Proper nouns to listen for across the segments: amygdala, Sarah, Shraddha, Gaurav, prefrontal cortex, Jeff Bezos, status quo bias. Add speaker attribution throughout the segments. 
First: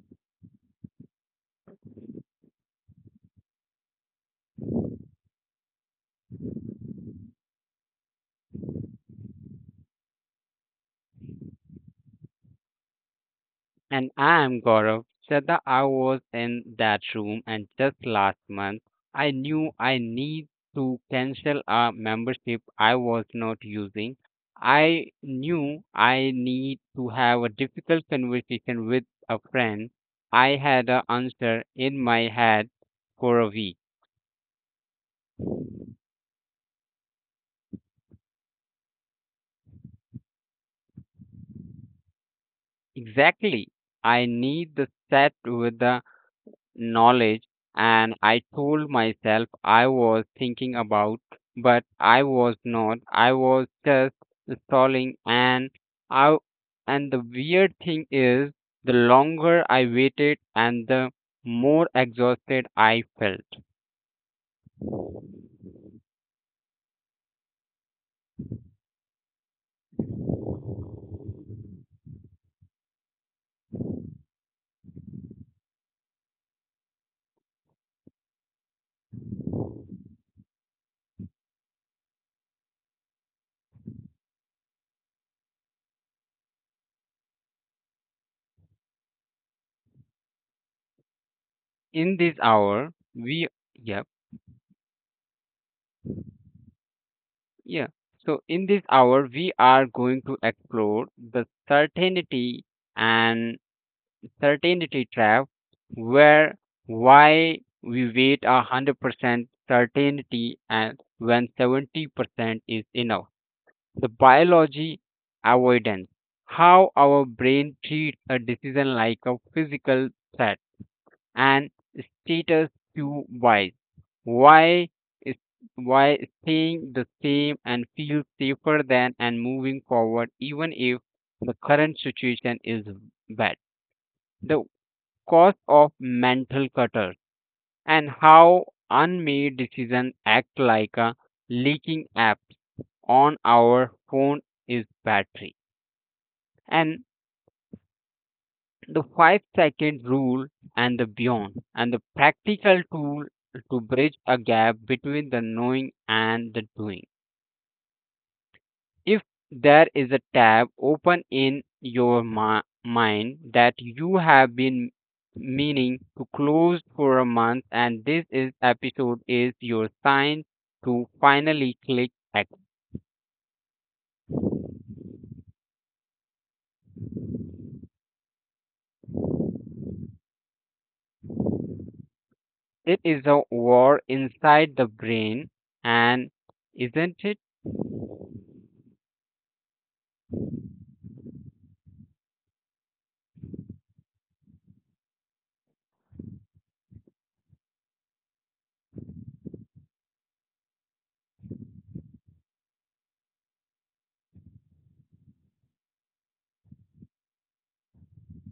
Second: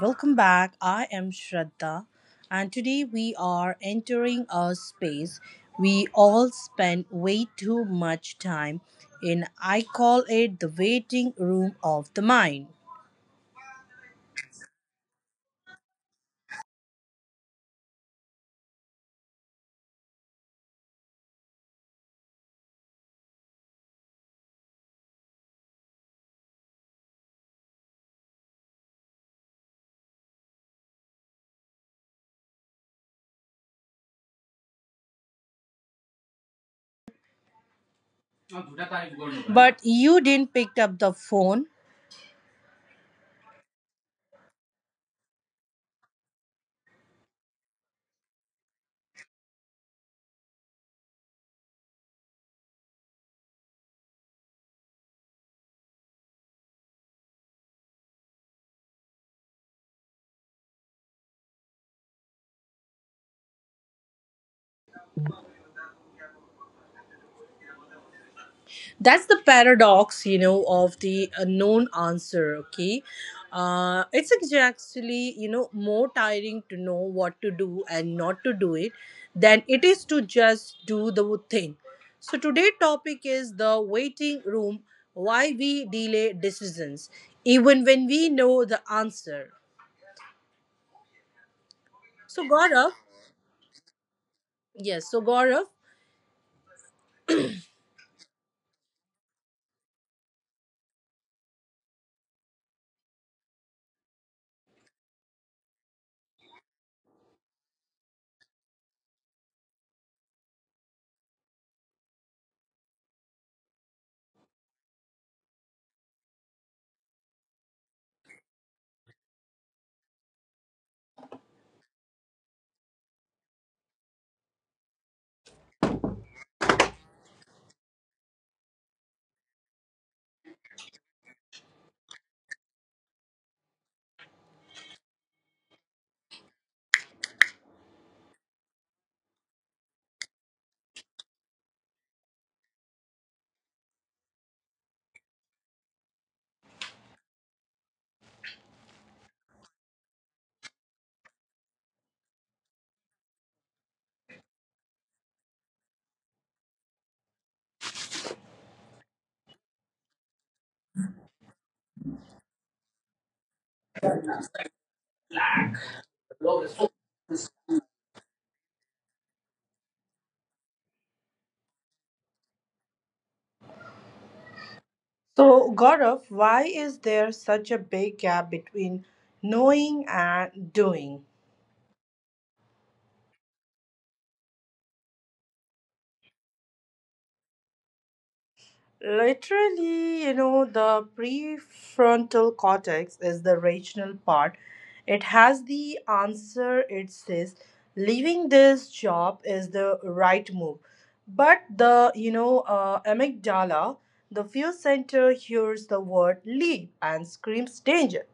Speaker 1: welcome back. I am Shraddha, and today we are entering a space we all spend way too much time in. I call it the waiting room of the mind.
Speaker 2: And I'm Gaurav. Shraddha, I was in that room and just last month I knew I need to cancel a membership I was not using. I knew I need to have a difficult conversation with a friend. I had an answer in my head for a week.
Speaker 1: But you didn't pick up the phone.
Speaker 2: Exactly. I need the set with the knowledge and I told myself I was thinking about, but I was not. I was just stalling I and the weird thing is the longer I waited and the more exhausted I felt.
Speaker 1: That's the paradox, of the known answer. Okay, it's actually, you know, more tiring to know what to do and not to do it than it is to just do the thing. So today's topic is the waiting room: why we delay decisions even when we know the answer.
Speaker 2: In this
Speaker 1: So
Speaker 2: hour
Speaker 1: Gaurav.
Speaker 2: we yep,
Speaker 1: Yes, so gaurav
Speaker 2: yeah. So in this hour we are going to explore the certainty and certainty trap where why we wait 100% certainty and when 70% is enough. The biology avoidance, how our brain treats a decision like a physical threat and status quo wise. Why is why staying the same and feel safer than and moving forward even if the current situation is bad. The cause of mental clutter and how unmade decisions act like a leaking app on our phone is battery and the 5-second rule and the beyond and the practical tool to bridge a gap between the knowing and the doing. If there is a tab open in your mind that you have been meaning to close for a month and this is episode is your sign to finally click exit.
Speaker 1: so Gaurav, why is there such a big gap between knowing and doing?
Speaker 2: It is a war inside the brain and isn't it.
Speaker 1: Literally, you know, the prefrontal cortex is the rational part. It has the answer. It says, leaving this job is the right move. But the, you know, amygdala, the fear center, hears the word leave and screams danger.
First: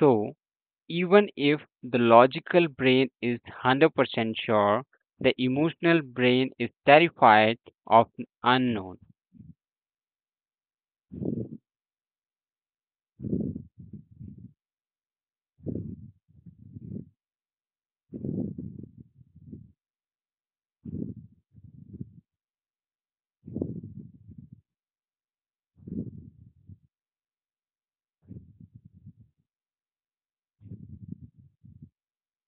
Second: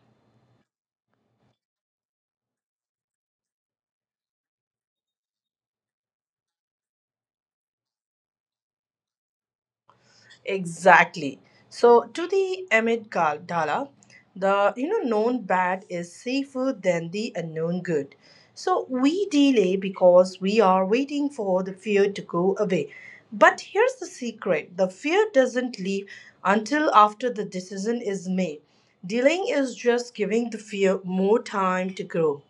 Speaker 2: So even if the logical brain is 100% sure, the emotional brain is terrified of unknown,
Speaker 1: Exactly. So to the Ahmed Kal Dala, the, you know, known bad is safer than the unknown good. So we delay because we are waiting for the fear to go away. But here's the secret: the fear doesn't leave until after the decision is made. Delaying is just giving the fear more time to grow.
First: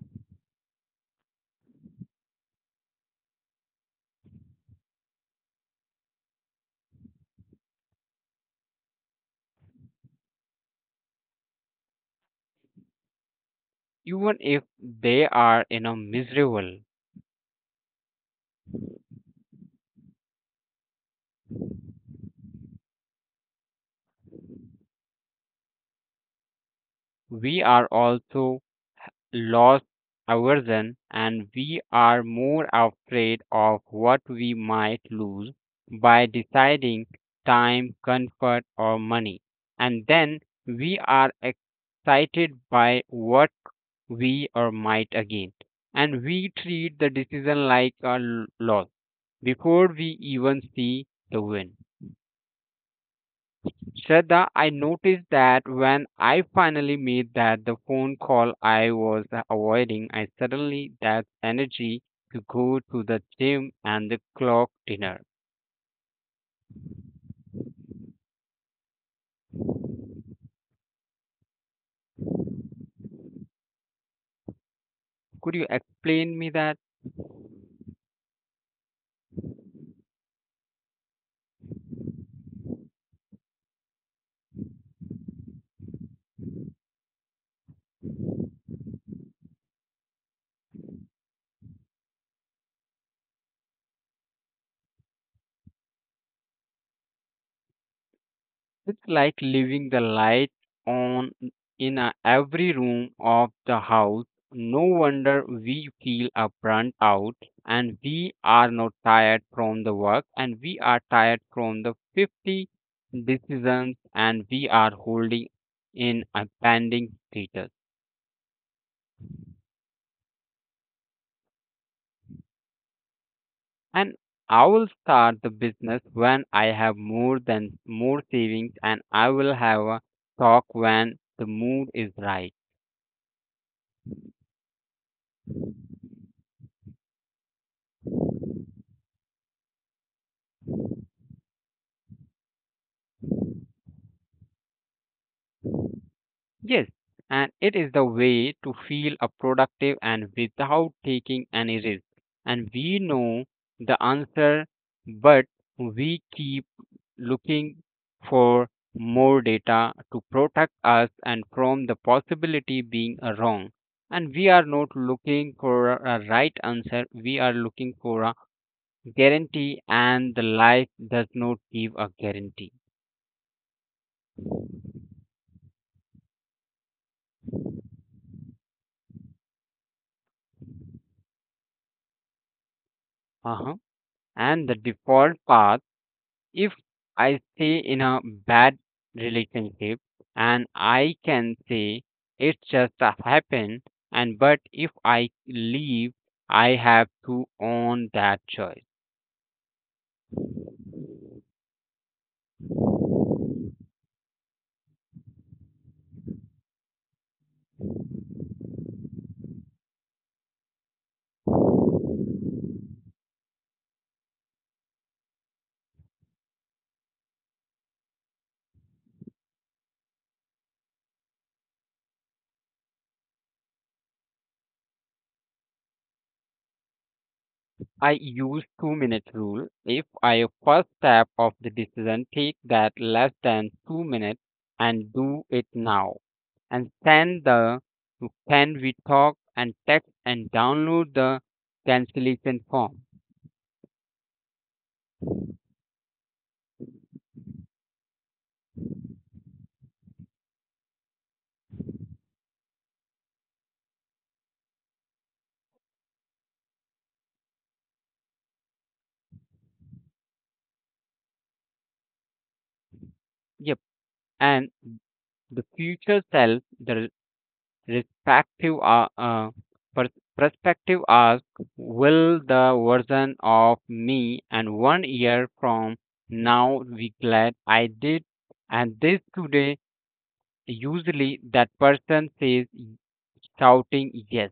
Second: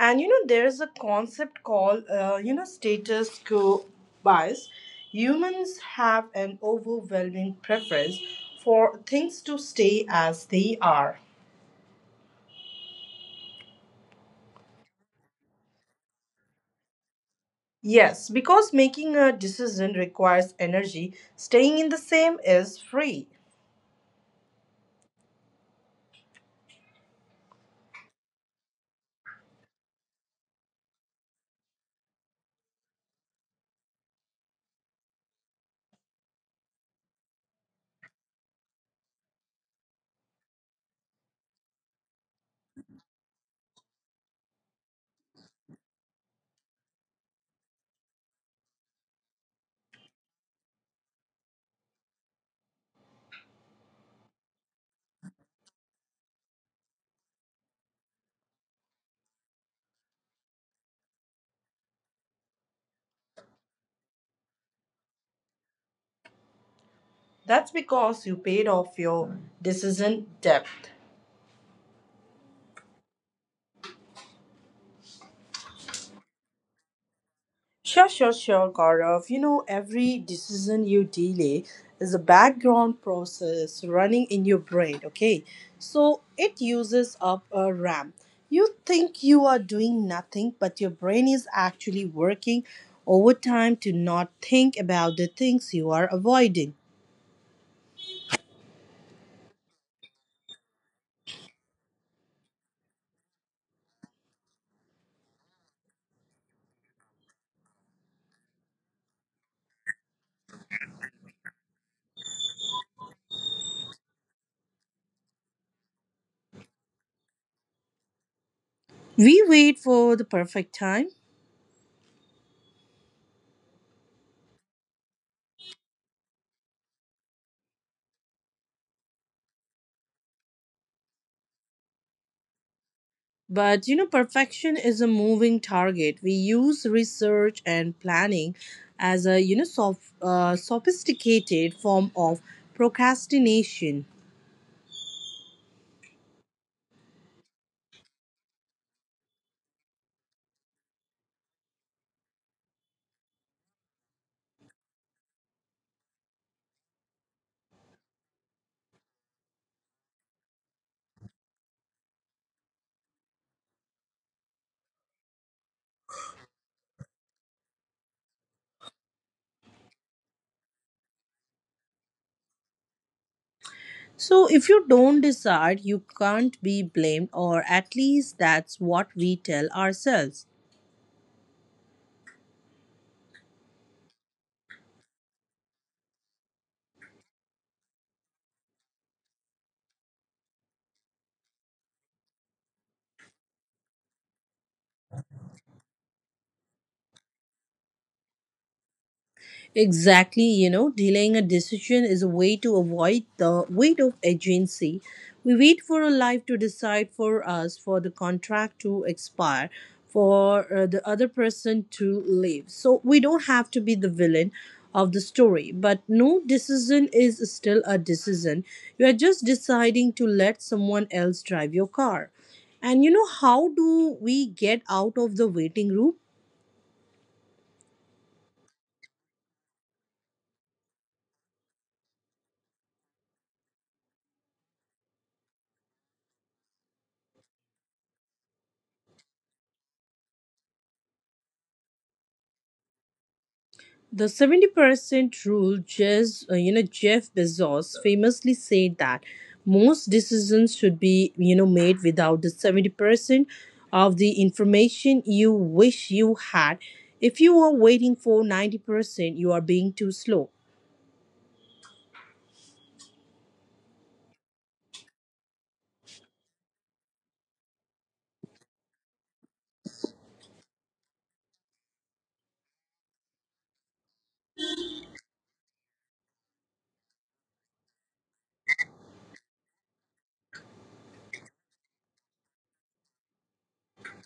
Speaker 1: And you know, there's a concept called, you know, status quo bias. Humans have an overwhelming preference for things to stay as they are.
Speaker 2: even if they are you know miserable.
Speaker 1: Yes, because making a decision requires energy; staying in the same is free.
Speaker 2: We are also lost aversion and we are more afraid of what we might lose by deciding time comfort or money, and then we are excited by what we or might again, and we treat the decision like a loss before we even see the win. Shraddha, I noticed that when I finally made that the phone call I was avoiding, I suddenly that energy to go to the gym and the clock dinner.
Speaker 1: That's because you paid off your decision debt.
Speaker 2: Could you explain me that?
Speaker 1: Sure, sure, sure, Gaurav. You know, every decision you delay is a background process running in your brain, okay? So it uses up a RAM. You think you are doing nothing, but your brain is actually working overtime to not think about the things you are avoiding.
Speaker 2: It's like leaving the light on in a, every room of the house. No wonder we feel a burnt out, and we are not tired from the work and we are tired from the 50 decisions, and we are holding in a pending status.
Speaker 1: We wait for the perfect time.
Speaker 2: And I will start the business when I have more than more savings, and I will have a talk when the mood is right.
Speaker 1: But you know, perfection is a moving target. We use research and planning as a, you know, sophisticated form of procrastination.
Speaker 2: Yes, and it is the way to feel a productive and without taking any risk. And we know the answer, but we keep looking for more data to protect us and from the possibility being wrong. And we are not looking for a right answer, we are looking for a guarantee, and the life does not give a guarantee.
Speaker 1: So if you don't decide, you can't be blamed, or at least that's what we tell ourselves.
Speaker 2: Uh-huh. And the default path. If I stay in a bad relationship and I can say it just happened and but if I leave, I have to own that choice.
Speaker 1: Exactly, you know, delaying a decision is a way to avoid the weight of agency. We wait for a life to decide for us, for the contract to expire, for the other person to leave. So we don't have to be the villain of the story, but no decision is still a decision. You are just deciding to let someone else drive your car. And you know, how do we get out of the waiting room?
Speaker 2: I use 2 minute rule. If I first step of the decision take that less than 2 minutes and do it now. And send the can we talk and text and download the cancellation form.
Speaker 1: The 70% rule, Jez, you know, Jeff Bezos famously said that most decisions should be, you know, made without the 70% of the information you wish you had. If you are waiting for 90%, you are being too slow.
Speaker 2: Yep. And the future self, the respective perspective asks, will the version of me and 1 year from now be glad I did and this today? Usually, that person says, shouting yes.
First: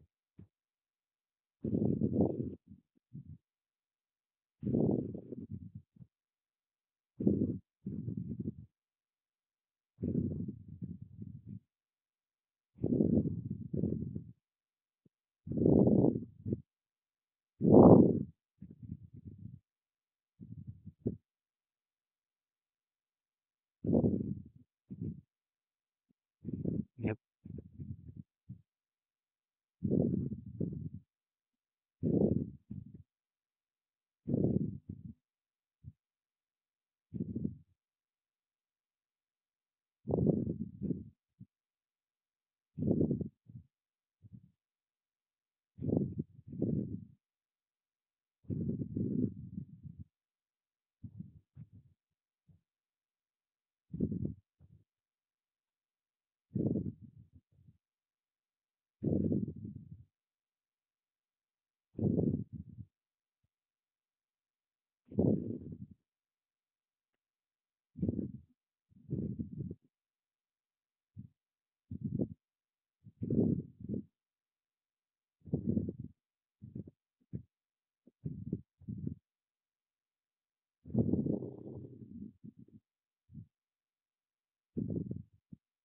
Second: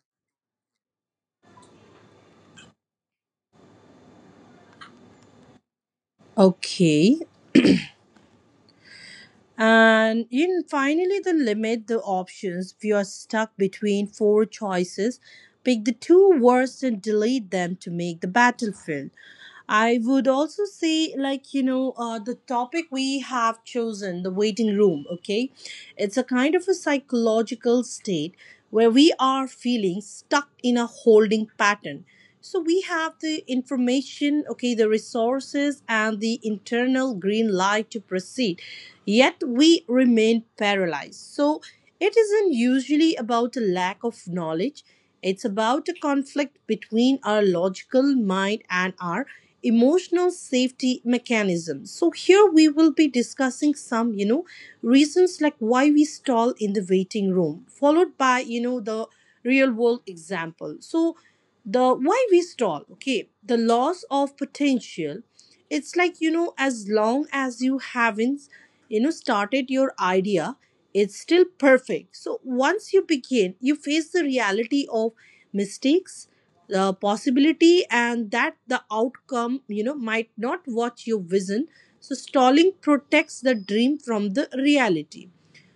Speaker 1: Okay. And in finally, the limit the options. If you are stuck between four choices, pick the two worst and delete them to make the battlefield. I would also say, like, you know, the topic we have chosen, the waiting room, okay? It's a kind of a
Speaker 2: Yep.
Speaker 1: psychological state where we are feeling stuck in a holding pattern. So we have the information, okay, the resources, and the internal green light to proceed, yet we remain paralyzed. So it isn't usually about a lack of knowledge, it's about a conflict between our logical mind and our emotional safety mechanism. So here we will be discussing some, you know, reasons like why we stall in the waiting room, followed by, you know, the real world example. So the why we stall, okay, the loss of potential. It's like, you know, as long as you haven't, you know, started your idea, it's still perfect. So once you begin you face the reality of mistakes, the possibility, and that the outcome, you know, might not what you vision. So stalling protects the dream from the reality.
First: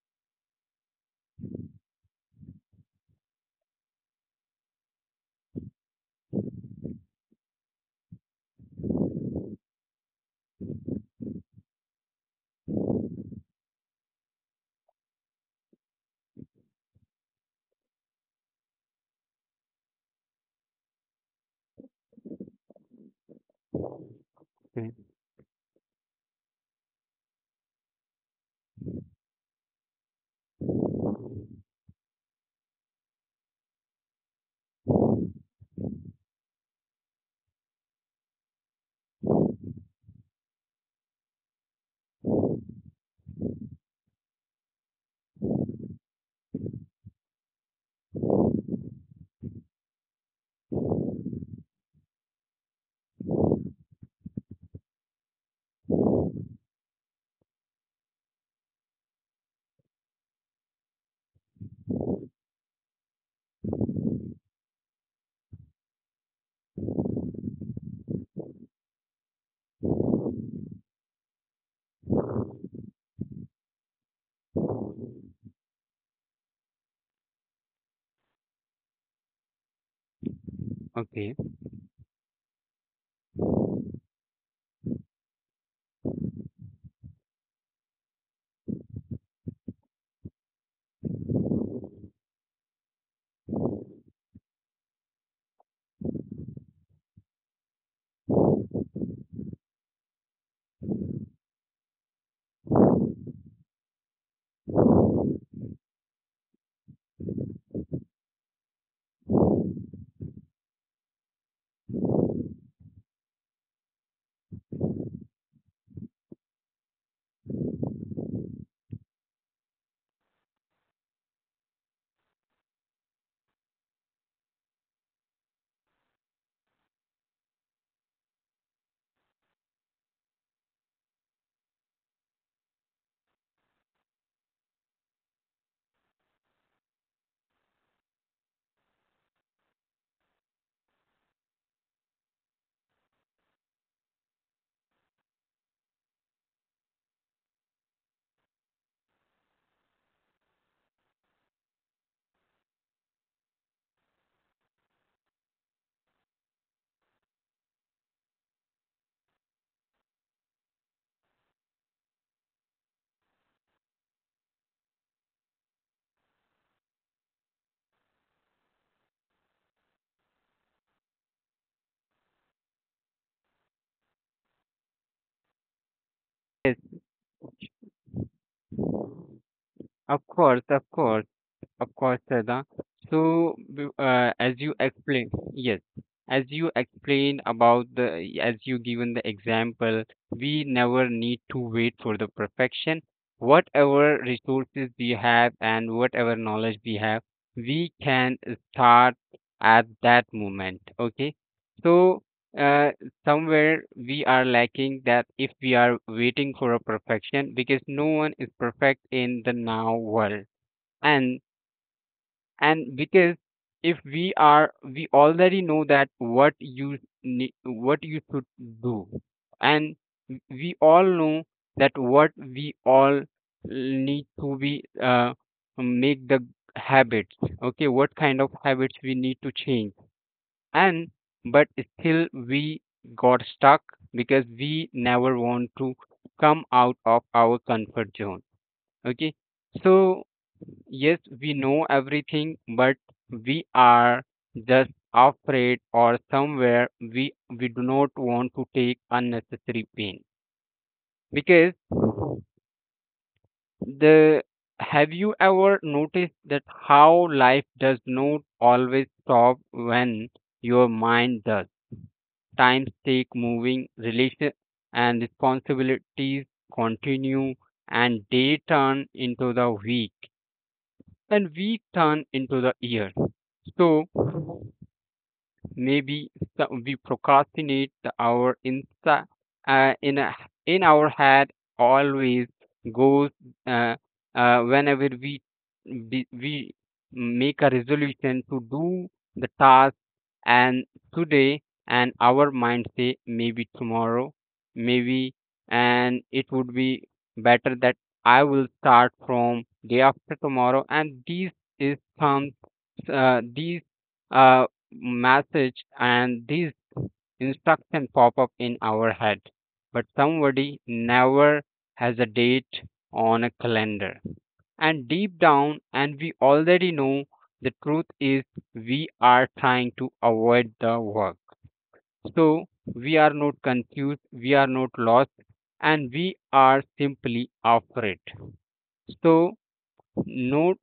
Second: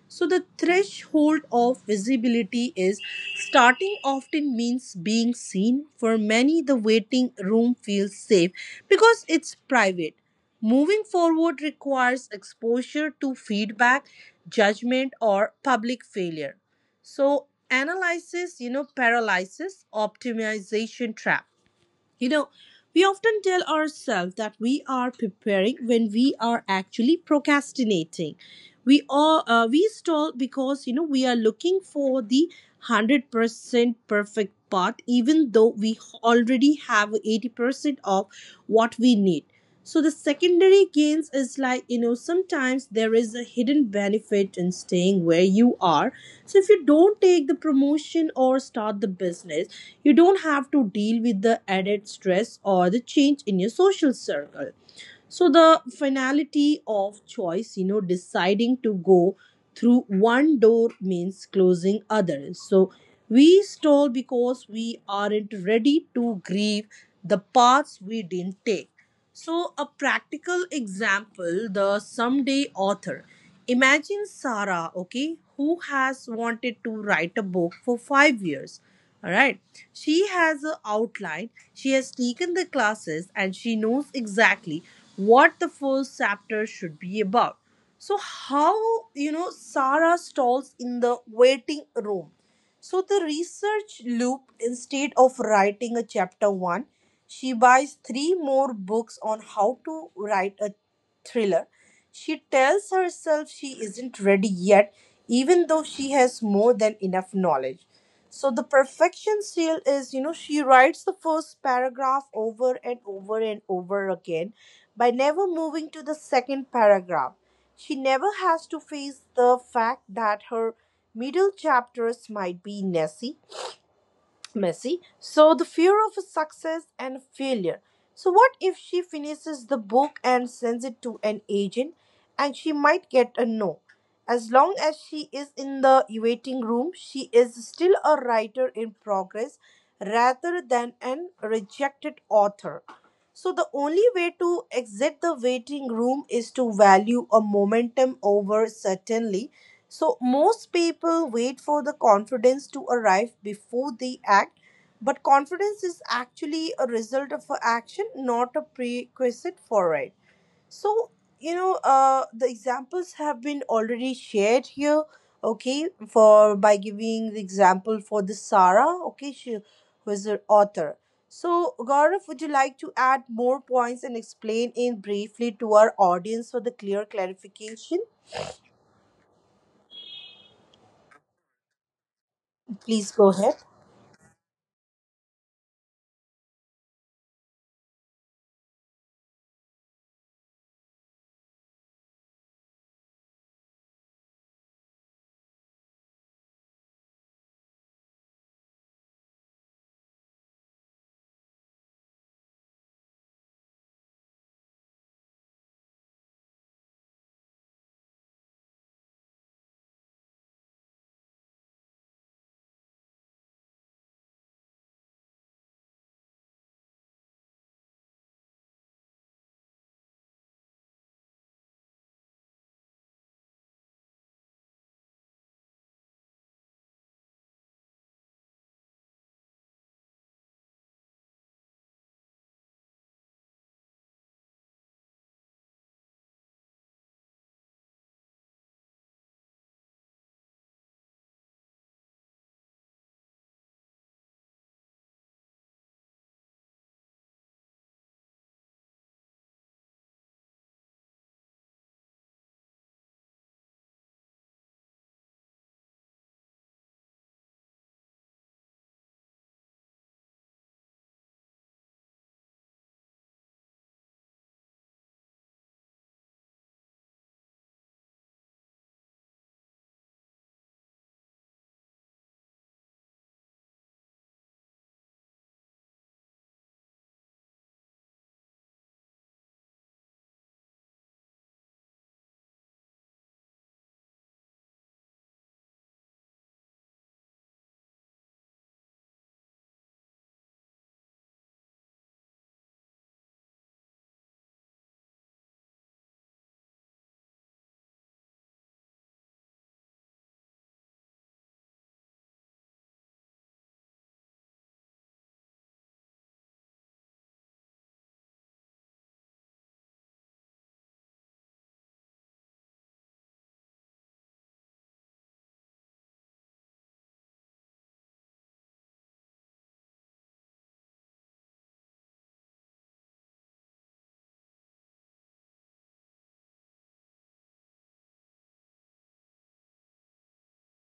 Speaker 1: So the threshold of visibility is starting often means being seen. For many, the waiting room feels safe because it's private. Moving forward requires exposure to feedback, judgment, or public failure. So analysis, you know, paralysis, optimization trap. You know, we often tell ourselves that we are preparing when we are actually procrastinating. We stall because, you know, we are looking for the 100% perfect part, even though we already have 80% of what we need. So the secondary gains is, like, you know, sometimes there is a hidden benefit in staying where you are. So if you don't take the promotion or start the business, you don't have to deal with the added stress or the change in your social circle. So the finality of choice, you know, deciding to go through one door means closing others. So we stall because we aren't ready to grieve the paths we didn't take. So, a practical example: the someday author. Imagine Sarah, okay, who has wanted to write a book for 5 years. All right. She has an
Speaker 2: Okay.
Speaker 1: outline, she has taken the classes, and she knows exactly what the first chapter should be about. So, how, you know, Sarah stalls in the waiting room. So the research loop: instead of writing a chapter one, she buys three more books on how to write a thriller. She tells herself she isn't ready yet, even though she has more than enough knowledge. So the perfection seal is, you know, she writes the first paragraph over and over and over again by never moving to the second paragraph. She never has to face the fact that her middle chapters might be messy. Messi. So the fear of success and failure. So what if she finishes the book and sends it to an agent and she might get a no. As long as she is in the waiting room, she is still a writer in progress rather than an rejected author. So the only way to exit the waiting room is to value a momentum over certainly. So most people wait for the confidence to arrive before they act, but confidence is actually a result of a action, not a prerequisite for it. So you know, the examples have been already shared here. Okay, for by giving the example for the Sarah. Okay, she was an author. So Gaurav, would you like to add more points and explain in briefly to our audience for the
Speaker 2: Yes,
Speaker 1: clear clarification?
Speaker 2: of course, of course. Of course, Saida.
Speaker 1: Please go ahead.
Speaker 2: So, as you explain, yes, as you explain about the, as you given the example, we never need to wait for the perfection. Whatever resources we have and whatever knowledge we have, we can start at that moment. Okay. So, uh, somewhere we are lacking that if we are waiting for a perfection, because no one is perfect in the now world. And and because if we are we already know that what you need what you should do, and we all know that what we all need to be make the habits, okay, what kind of habits we need to change, and but still we got stuck because we never want to come out of our comfort zone. Okay, so yes, we know everything, but we are just afraid or somewhere we do not want to take unnecessary pain. Because the, have you ever noticed that how life does not always stop when your mind does? Times take moving, relation and responsibilities continue, and day turn into the week and week turn into the year. So maybe we procrastinate our insa uh, in a, in our head always goes uh, whenever we make a resolution to do the task and today, and our mind say maybe tomorrow, maybe, and it would be better that I will start from day after tomorrow, and this is some these uh, message and these instruction pop up in our head, but somebody never has a date on a calendar. And deep down, and we already know the truth is we are trying to avoid the work. So we are not confused, we are not lost, and we are simply afraid. So no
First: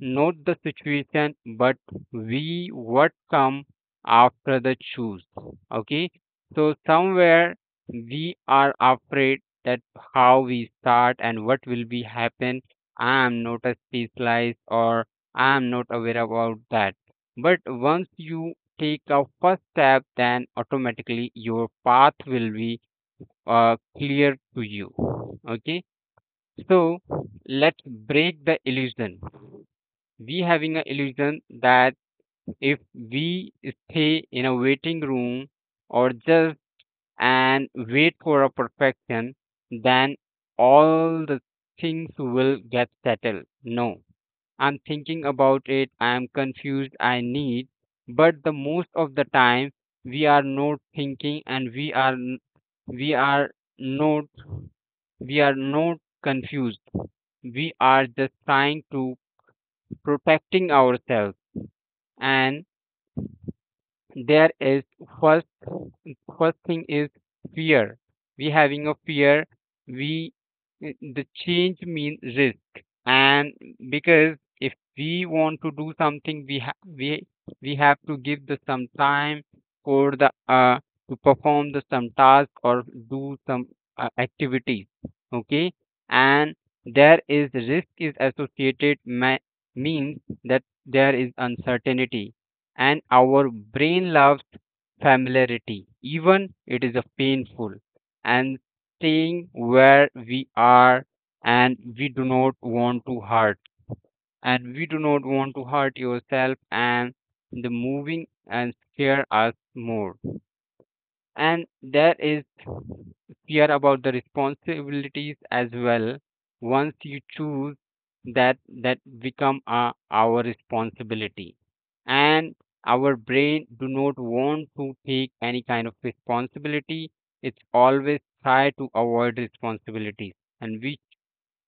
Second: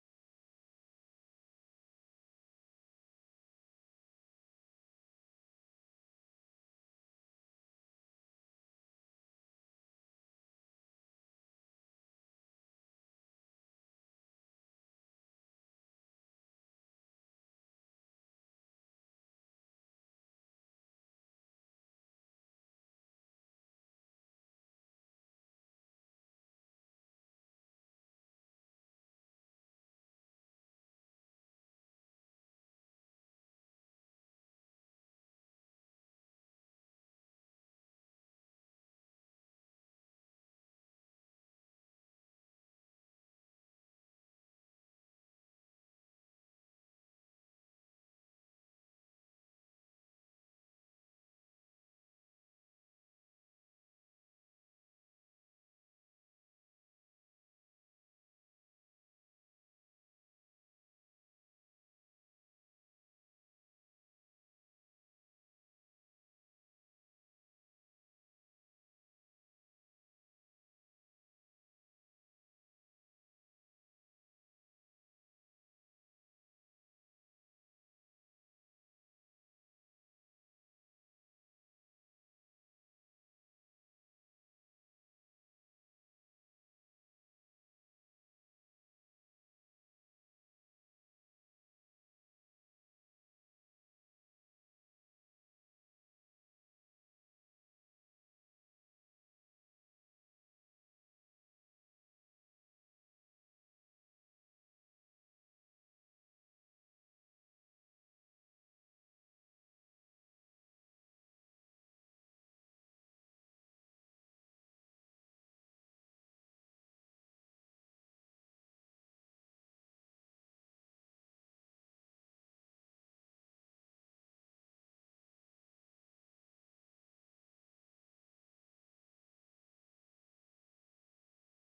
Speaker 2: note the situation but we what come after the choose. Okay, so somewhere we are afraid that how we start and what will be happen. I am not a specialist or I am not aware about that, but once you take a first step, then automatically your path will be clear to you. Okay, so let's break the illusion. We having an illusion that if we stay in a waiting room or just and wait for a perfection, then all the things will get settled. No, I'm thinking about it, I'm confused, I need. But the most of the time we are not thinking and we are n- we are not we are not confused, we are just trying to protecting ourselves. And there is first first thing is fear. We having a fear. We the change mean risk, and because if we want to do something we ha- we have to give the some time for the to perform the some task or do some activities. Okay, and there is risk is associated means that there is uncertainty, and our brain loves familiarity, even it is a painful, and staying where we are, and we do not want to hurt, and we do not want to hurt yourself, and the moving and scare us more, and that is fear about the responsibilities as well. Once you choose that, that become our responsibility. And our brain do not want to take any kind of responsibility. It's always try to avoid responsibilities. And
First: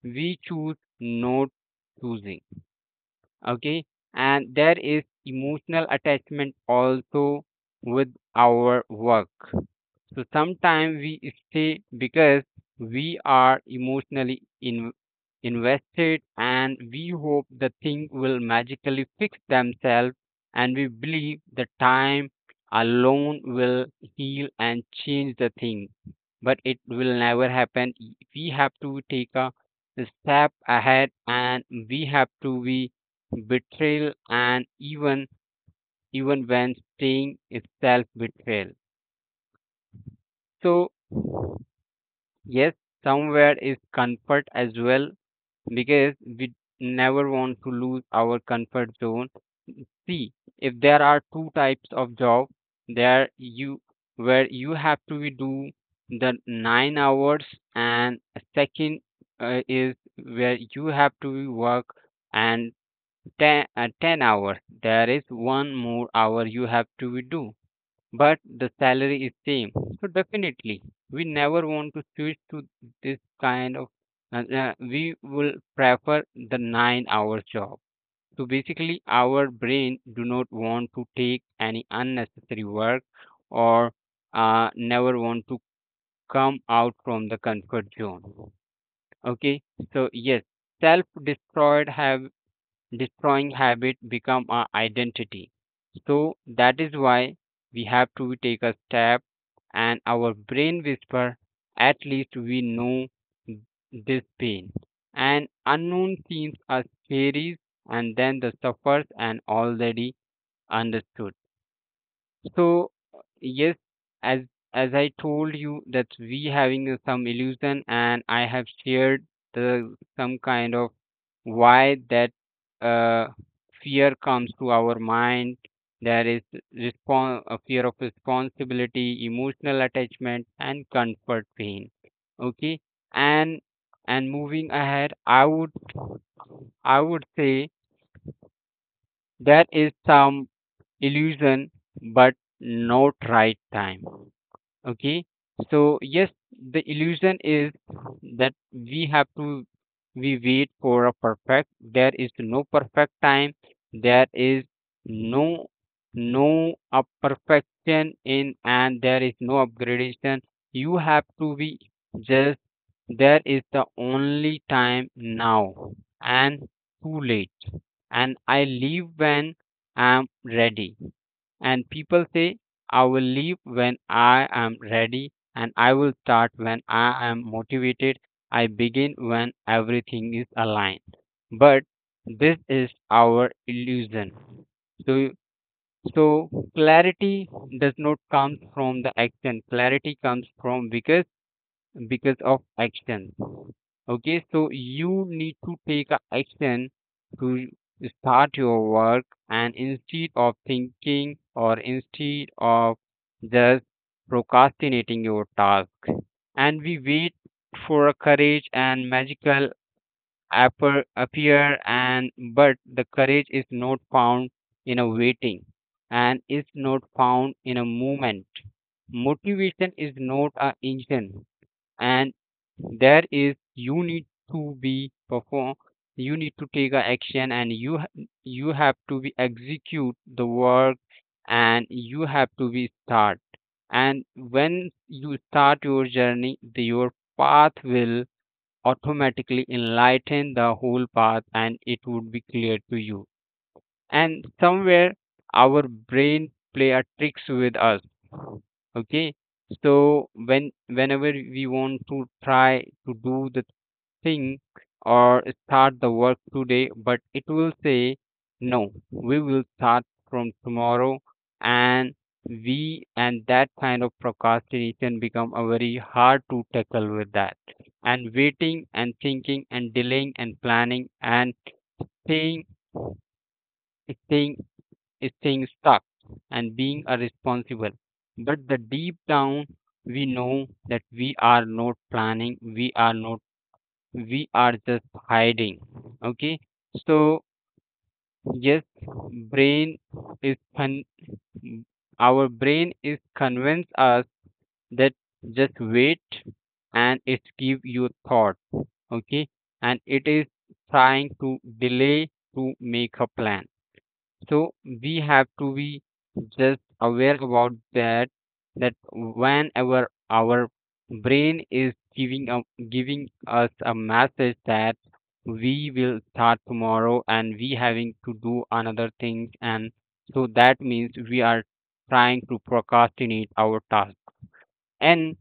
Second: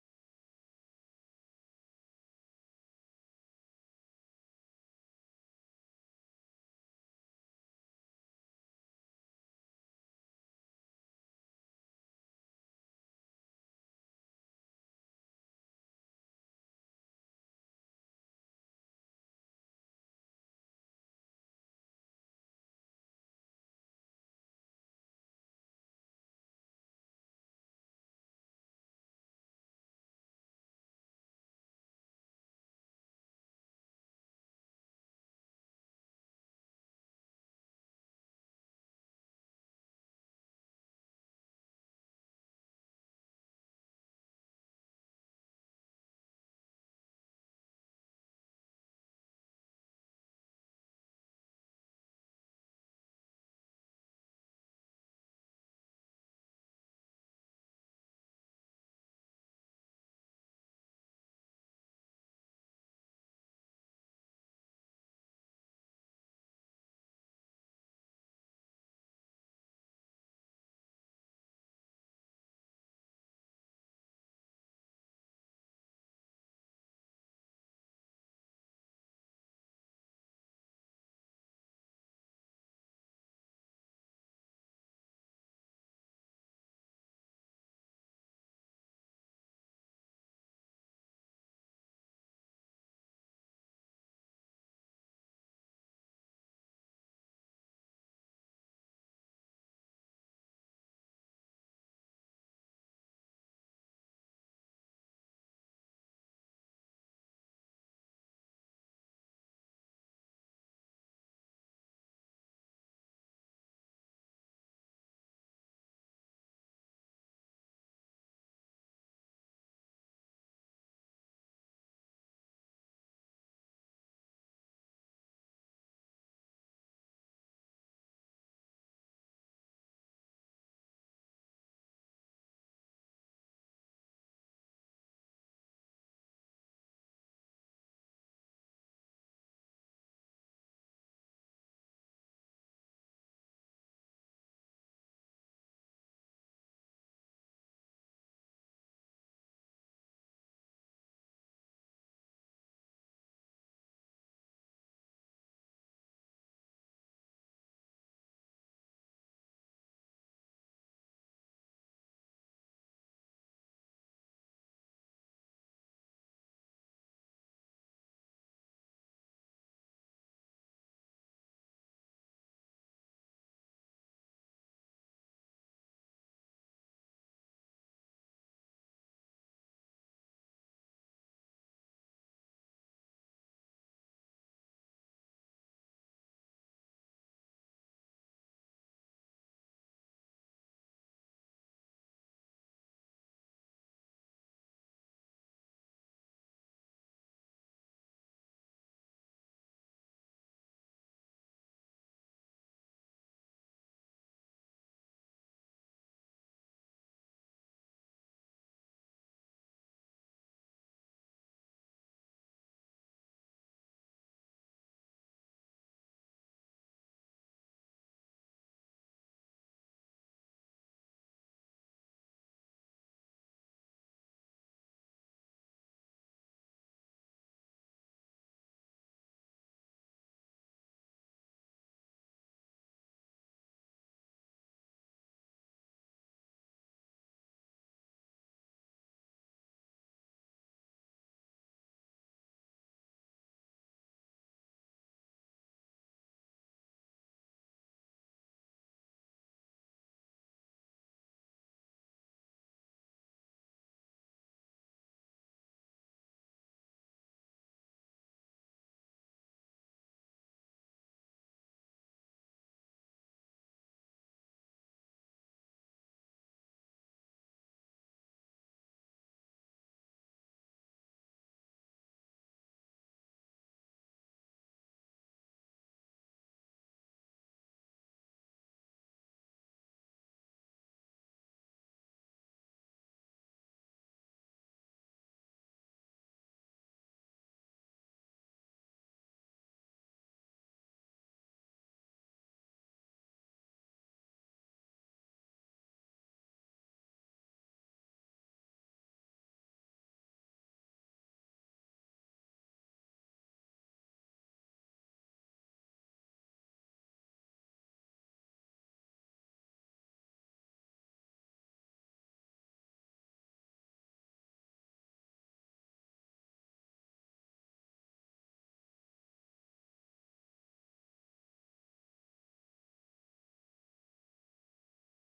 Speaker 2: we choose not choosing. Okay. And there is emotional attachment also with our work, so sometimes we stay because we are emotionally invested, and we hope the thing will magically fix themselves, and we believe the time alone will heal and change the thing. But it will never happen. E, we have to take a step ahead, and we have to be betrayal and even when staying is self betrayal. So yes, somewhere is comfort as well because we never want to lose our comfort zone. See, if there are two types of job, there you where you have to be do the 9 hours, and second is where you have to be work and 10, 10 hours. There is one more hour you have to be do, but the salary is same. So definitely, we never want to switch to this kind of. We will prefer the nine-hour job. So basically, our brain do not want to take any unnecessary work, or never want to come out from the comfort zone. Okay, so yes, self-destroyed have destroying habit become our identity. So that is why we have to take a step, and our brain whisper, at least we know this pain. And unknown seems as scary, and then the suffers and already understood. So yes, as as I told you that we having some illusion, and I have shared the some kind of why that uh, fear comes to our mind. There is a fear of responsibility, emotional attachment, and comfort pain. Okay, and and moving ahead, I would say that is some illusion, but not right time. Okay, so yes, the illusion is that we have to we wait for a perfect. There is no perfect time. There is no no a perfection in, and there is no upgradation. You have to be just. There is the only time now, and too late. And I leave when I'm ready. And people say, I will leave when I am ready and I will start when I am motivated. I begin when everything is aligned. But this is our illusion. So, so clarity does not come from the action. Clarity comes from because of action. Okay, so you need to take a action to start your work, and instead of thinking or instead of just procrastinating your task, and we wait for a courage and magical appear, appear and but the courage is not found in a waiting and is not found in a movement, motivation is not a engine, and there is you need to be perform, you need to take a action and you have to be execute the work and you have to be start. And when you start your journey your path will automatically enlighten the whole path and it would be clear to you. And somewhere our brain play a tricks with us. Okay, so when whenever we want to try to do the thing or start the work today, but it will say no, we will start from tomorrow. And we and that kind of procrastination become a very hard to tackle with that, and waiting and thinking and delaying and planning and staying staying staying stuck and being irresponsible. But the deep down, we know that we are not planning, we are not, we are just hiding. Okay, so yes, brain is con- our brain is convince us that just wait, and it give you thought. Okay, and it is trying to delay to make a plan. So we have to be just aware about that, that whenever our brain is giving us a message that we will start tomorrow and we having to do another things, and so that means we are trying to procrastinate our task. And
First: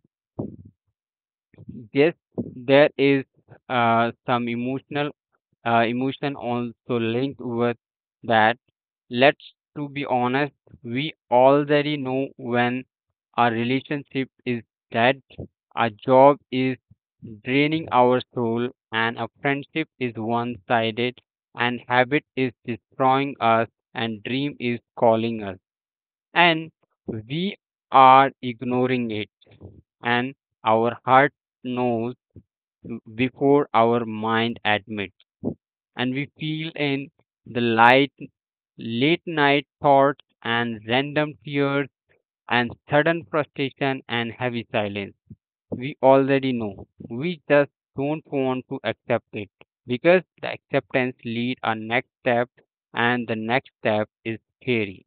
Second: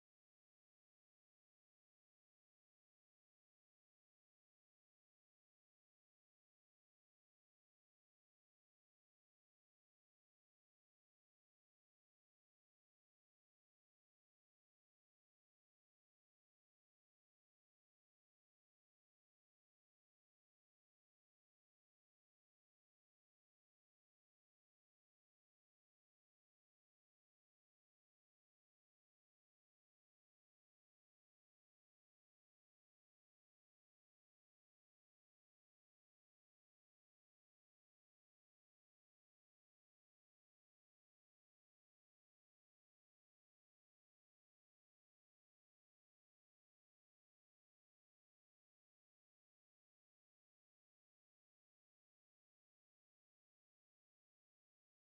Speaker 2: yes, there is some emotional emotion also linked with that. Let's to be honest, we already know when our relationship is dead, a job is draining our soul, and a friendship is one sided, and habit is destroying us, and dream is calling us, and we are ignoring it, and our heart knows before our mind admits, and we feel in the light, late night thoughts and random tears and sudden frustration and heavy silence. We already know. We just don't want to accept it because the acceptance lead our next step, and the next step is scary.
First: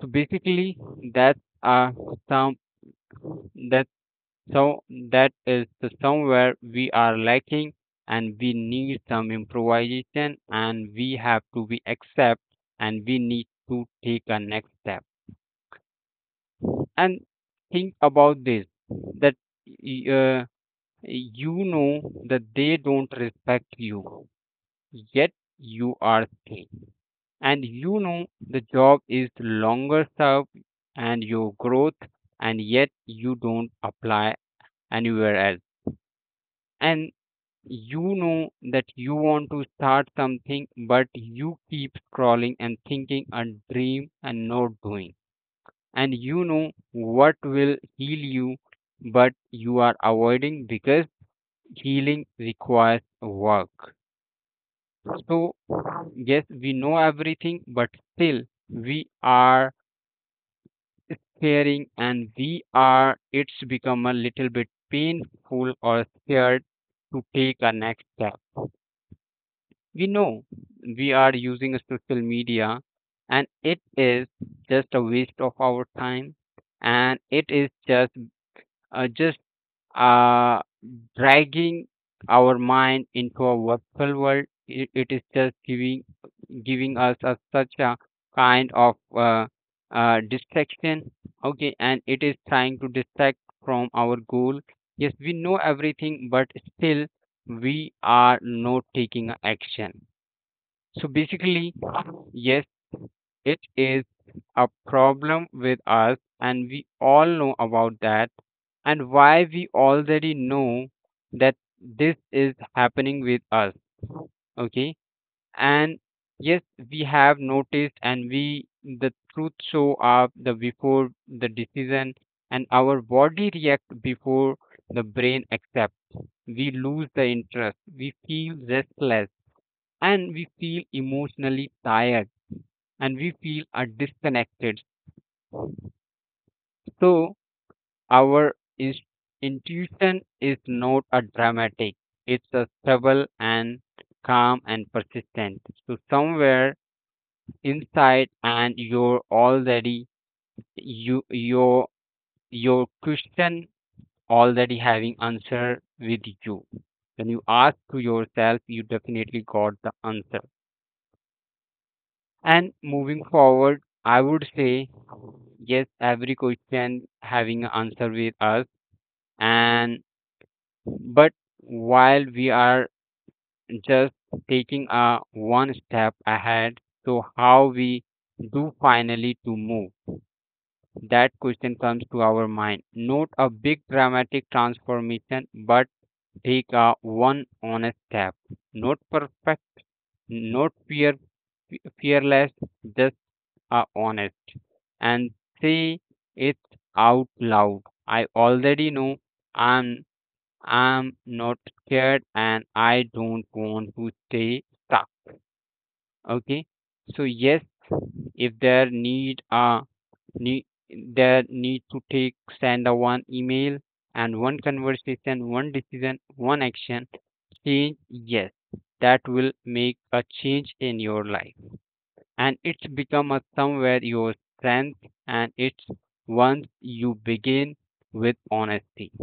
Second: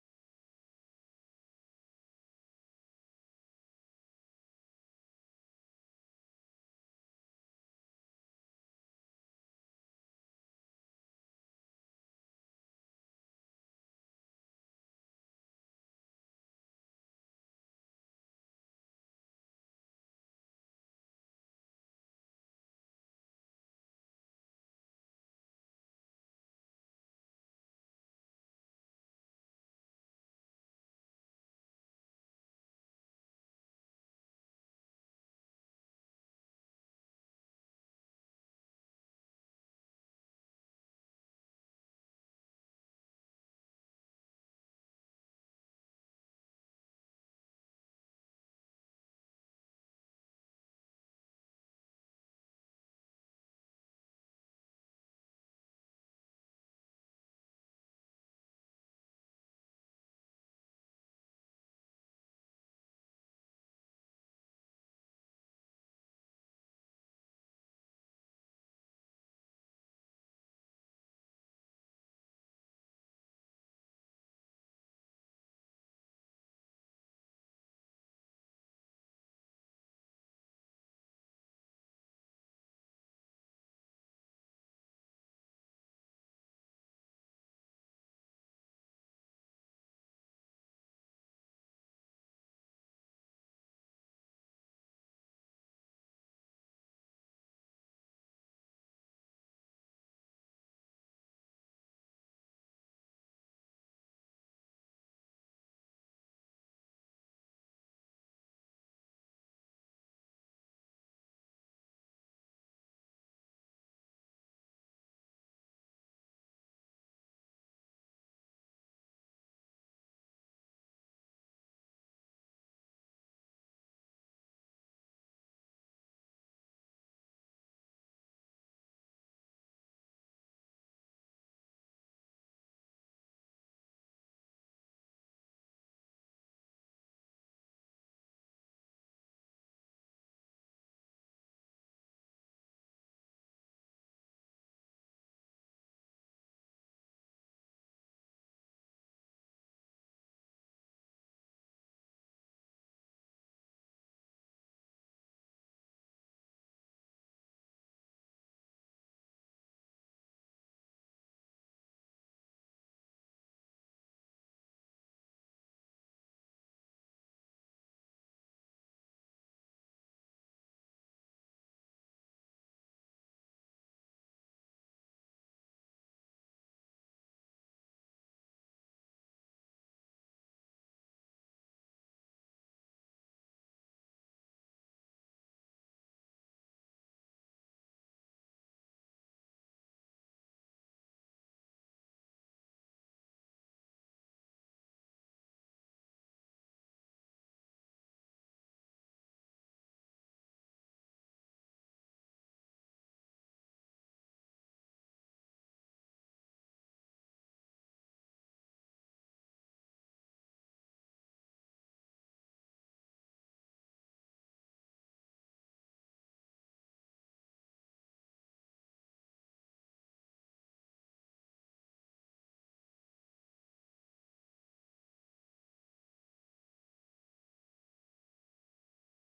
Speaker 2: So basically that's uh some that's So that is the somewhere we are lacking, and we need some improvisation, and we have to be accept, and we need to take a next step. And think about this that uh, you know that they don't respect you, yet you are staying. And you know the job is longer served and your growth, and yet you don't apply anywhere else. And you know that you want to start something, but you keep scrolling and thinking a dream and not doing. And you know what will heal you, but you are avoiding because healing requires work. So, yes, we know everything, but still we are scaring, it's become a little bit painful or scared to take a next step. We know we are using social media and it is just a waste of our time, and it is just uh, just uh, dragging our mind into a virtual world. It is just giving us a, such a kind of distraction. Okay, and it is trying to distract from our goal. Yes, we know everything, but still we are not taking a action. So basically, yes, it is a problem with us, and we all know about that, and why we already know that this is happening with us. Okay, and yes, we have noticed, and we the truth show up the before the decision, and our body react before the brain accept. We lose the interest. We feel restless, and we feel emotionally tired, and we feel are disconnected. So our is- intuition is not a dramatic; it's a stable and calm and persistent. So somewhere inside, and you're already you your your question already having answer with you. When you ask to yourself, you definitely got the answer. And moving forward, I would say yes, every question having an answer with us. And but while we are just taking a one step ahead, so how we do finally to move that question comes to our mind, not a big dramatic transformation but take a one honest step, not perfect, not fear fearless, just a honest. And say it out loud, I already know, i'm I'm not scared and I don't want to stay stuck. Okay. So yes, if there need to take, send a one email and one conversation, one decision, one action, change, yes, that will make a change in your life. And it's become a somewhere your strength, and it's once you begin with honesty.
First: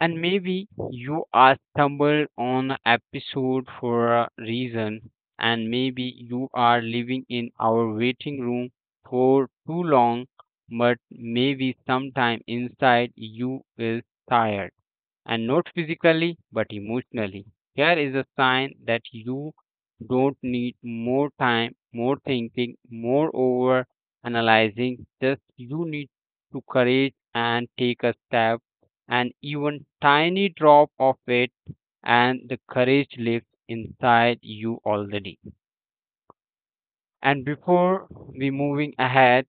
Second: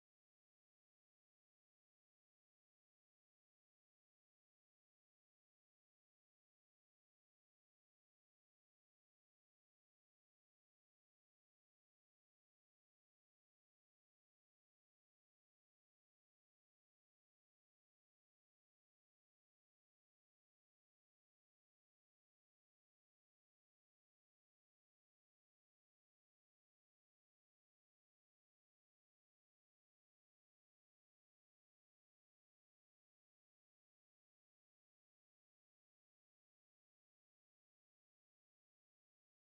Speaker 2: And maybe you are stumbled on an episode for a reason, and maybe you are living in our waiting room for too long, but maybe sometime inside you is tired, and not physically but emotionally. Here is a sign that you don't need more time, more thinking, more over analyzing, just you need to courage and take a step, and even tiny drop of it, and the courage lives inside you already. And before we moving ahead,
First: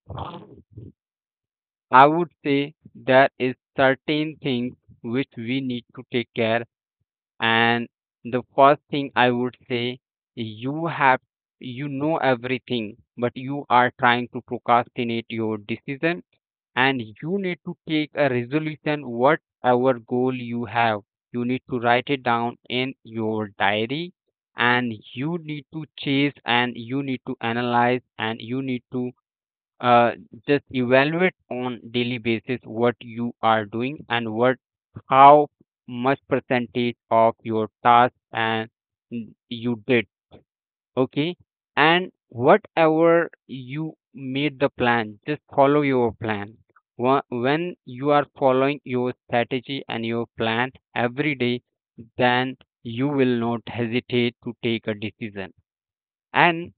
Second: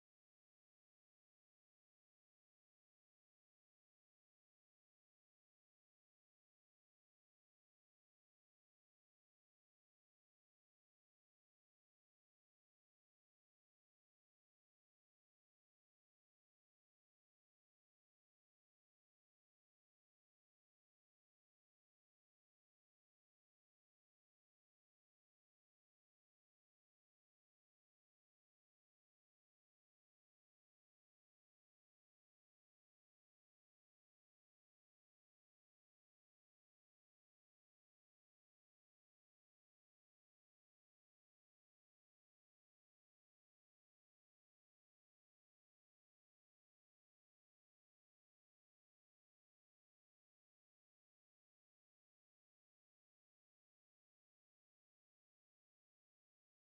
Speaker 2: I would say there is certain things which we need to take care. And the first thing I would say, you have, you know everything but you are trying to procrastinate your decision, and you need to take a resolution, whatever goal you have, you need to write it down in your diary, and you need to chase and you need to analyze and you need to uh, just evaluate on daily basis what you are doing, and what, how much percentage of your task and you did. Okay. And whatever you made the plan, just follow your plan. When you are following your strategy and your plan every day, then you will not hesitate to take a decision. and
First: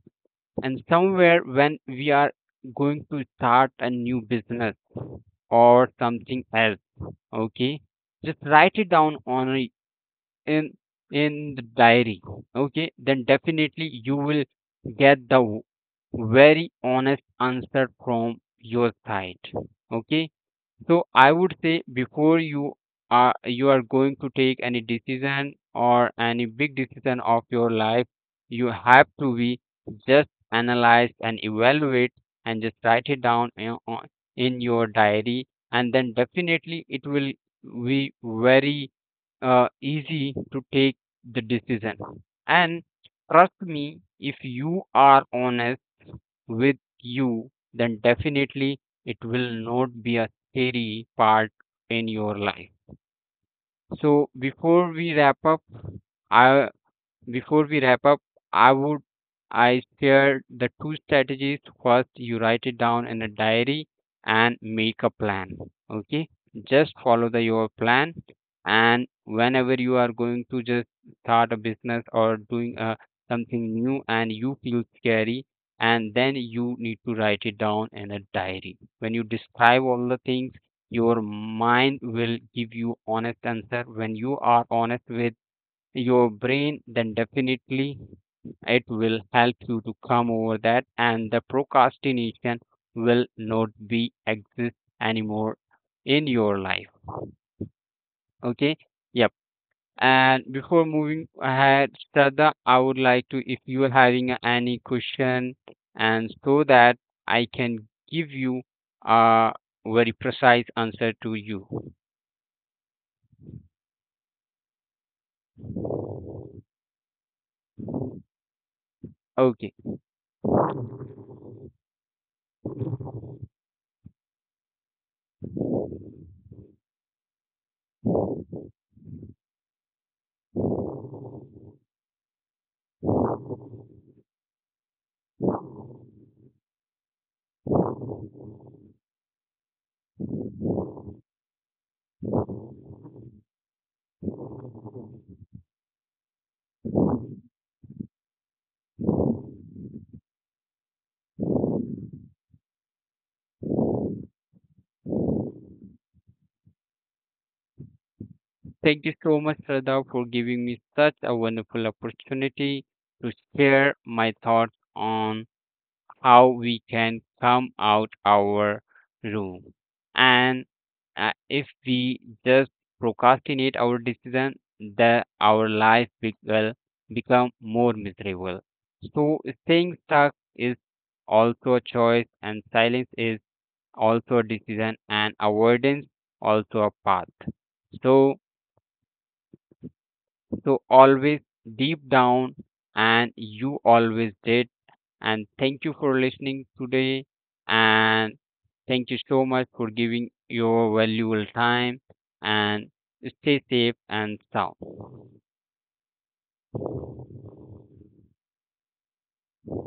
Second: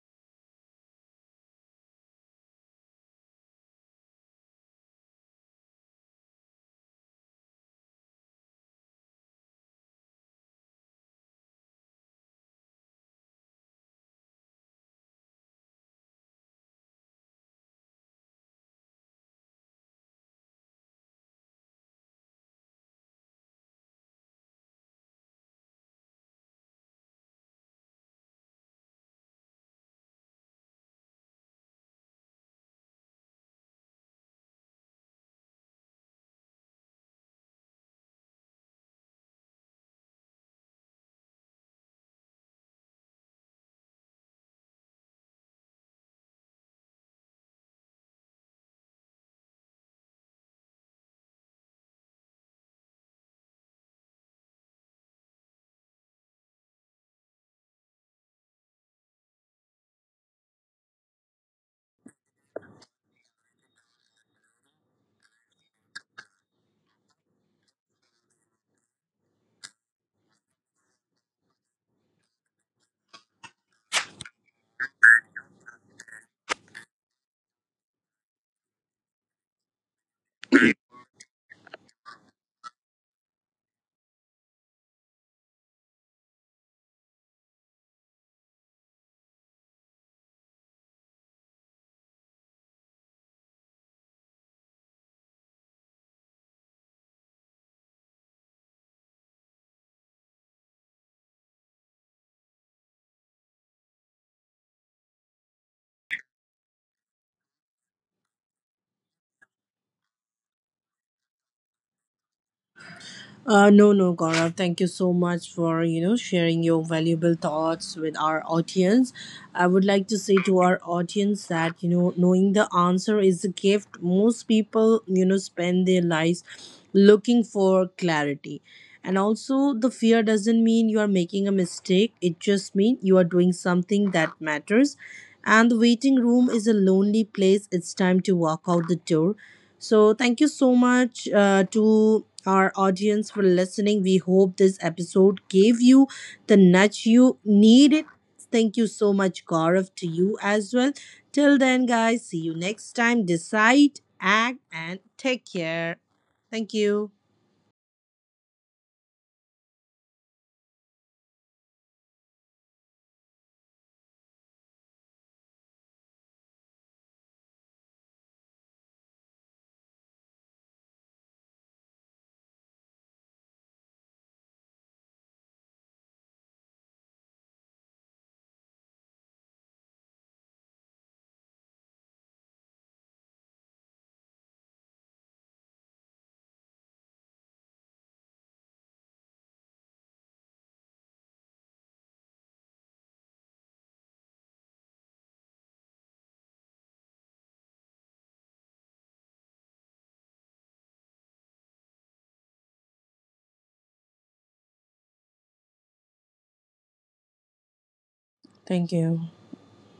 Speaker 2: and somewhere when we are going to start a new business or something else, okay, just write it down on a, in in the diary, okay. Then definitely you will get the w- very honest answer from your side, okay. So I would say before you are going to take any decision or any big decision of your life, you have to be just analyze and evaluate and just write it down in your diary, and then definitely it will be very easy to take the decision. And trust me, if you are honest with you, then definitely it will not be a scary part in your life. So before we wrap up, I before we wrap up, I would I share the two strategies. First, you write it down in a diary and make a plan. Okay, just follow the your plan. And whenever you are going to just start a business or doing something new and you feel scary, and then you need to write it down in a diary. When you describe all the things, your mind will give you honest answer. When you are honest with your brain, then definitely it will help you to come over that, and the procrastination will not be exist anymore in your life. Okay. Yep. And before moving ahead, Shraddha, I would like to, if you are having any question, and so that I can give you a very precise answer to you.
Speaker 1: No, no, Gaurav. Thank you so much for, you know, sharing your valuable thoughts with our audience. I
Speaker 2: Okay.
Speaker 1: would like to say to our audience that, you know, knowing the answer is a gift. Most people, you know, spend their lives looking for clarity, and also the fear doesn't mean you are making a mistake. It just means you are doing something that matters. And the waiting room is a lonely place. It's time to walk out the door. So, thank you so much to our audience for listening. We hope this episode gave you the nudge you needed. Thank you so much, Gaurav, to you as well. Till then, guys, see you next time. Decide, act, and take care. Thank you.
Speaker 2: Thank you so much, Shraddha, for giving me such a wonderful opportunity to share my thoughts on how we can come out our room. And if we just procrastinate our decision, the our will become more miserable. So staying stuck is also a choice, and silence is also a decision, and avoidance also a path. So so always deep down, and you always did. And thank you for listening today. And thank you so much for giving your valuable time. And stay safe and sound.
Speaker 1: Thank you.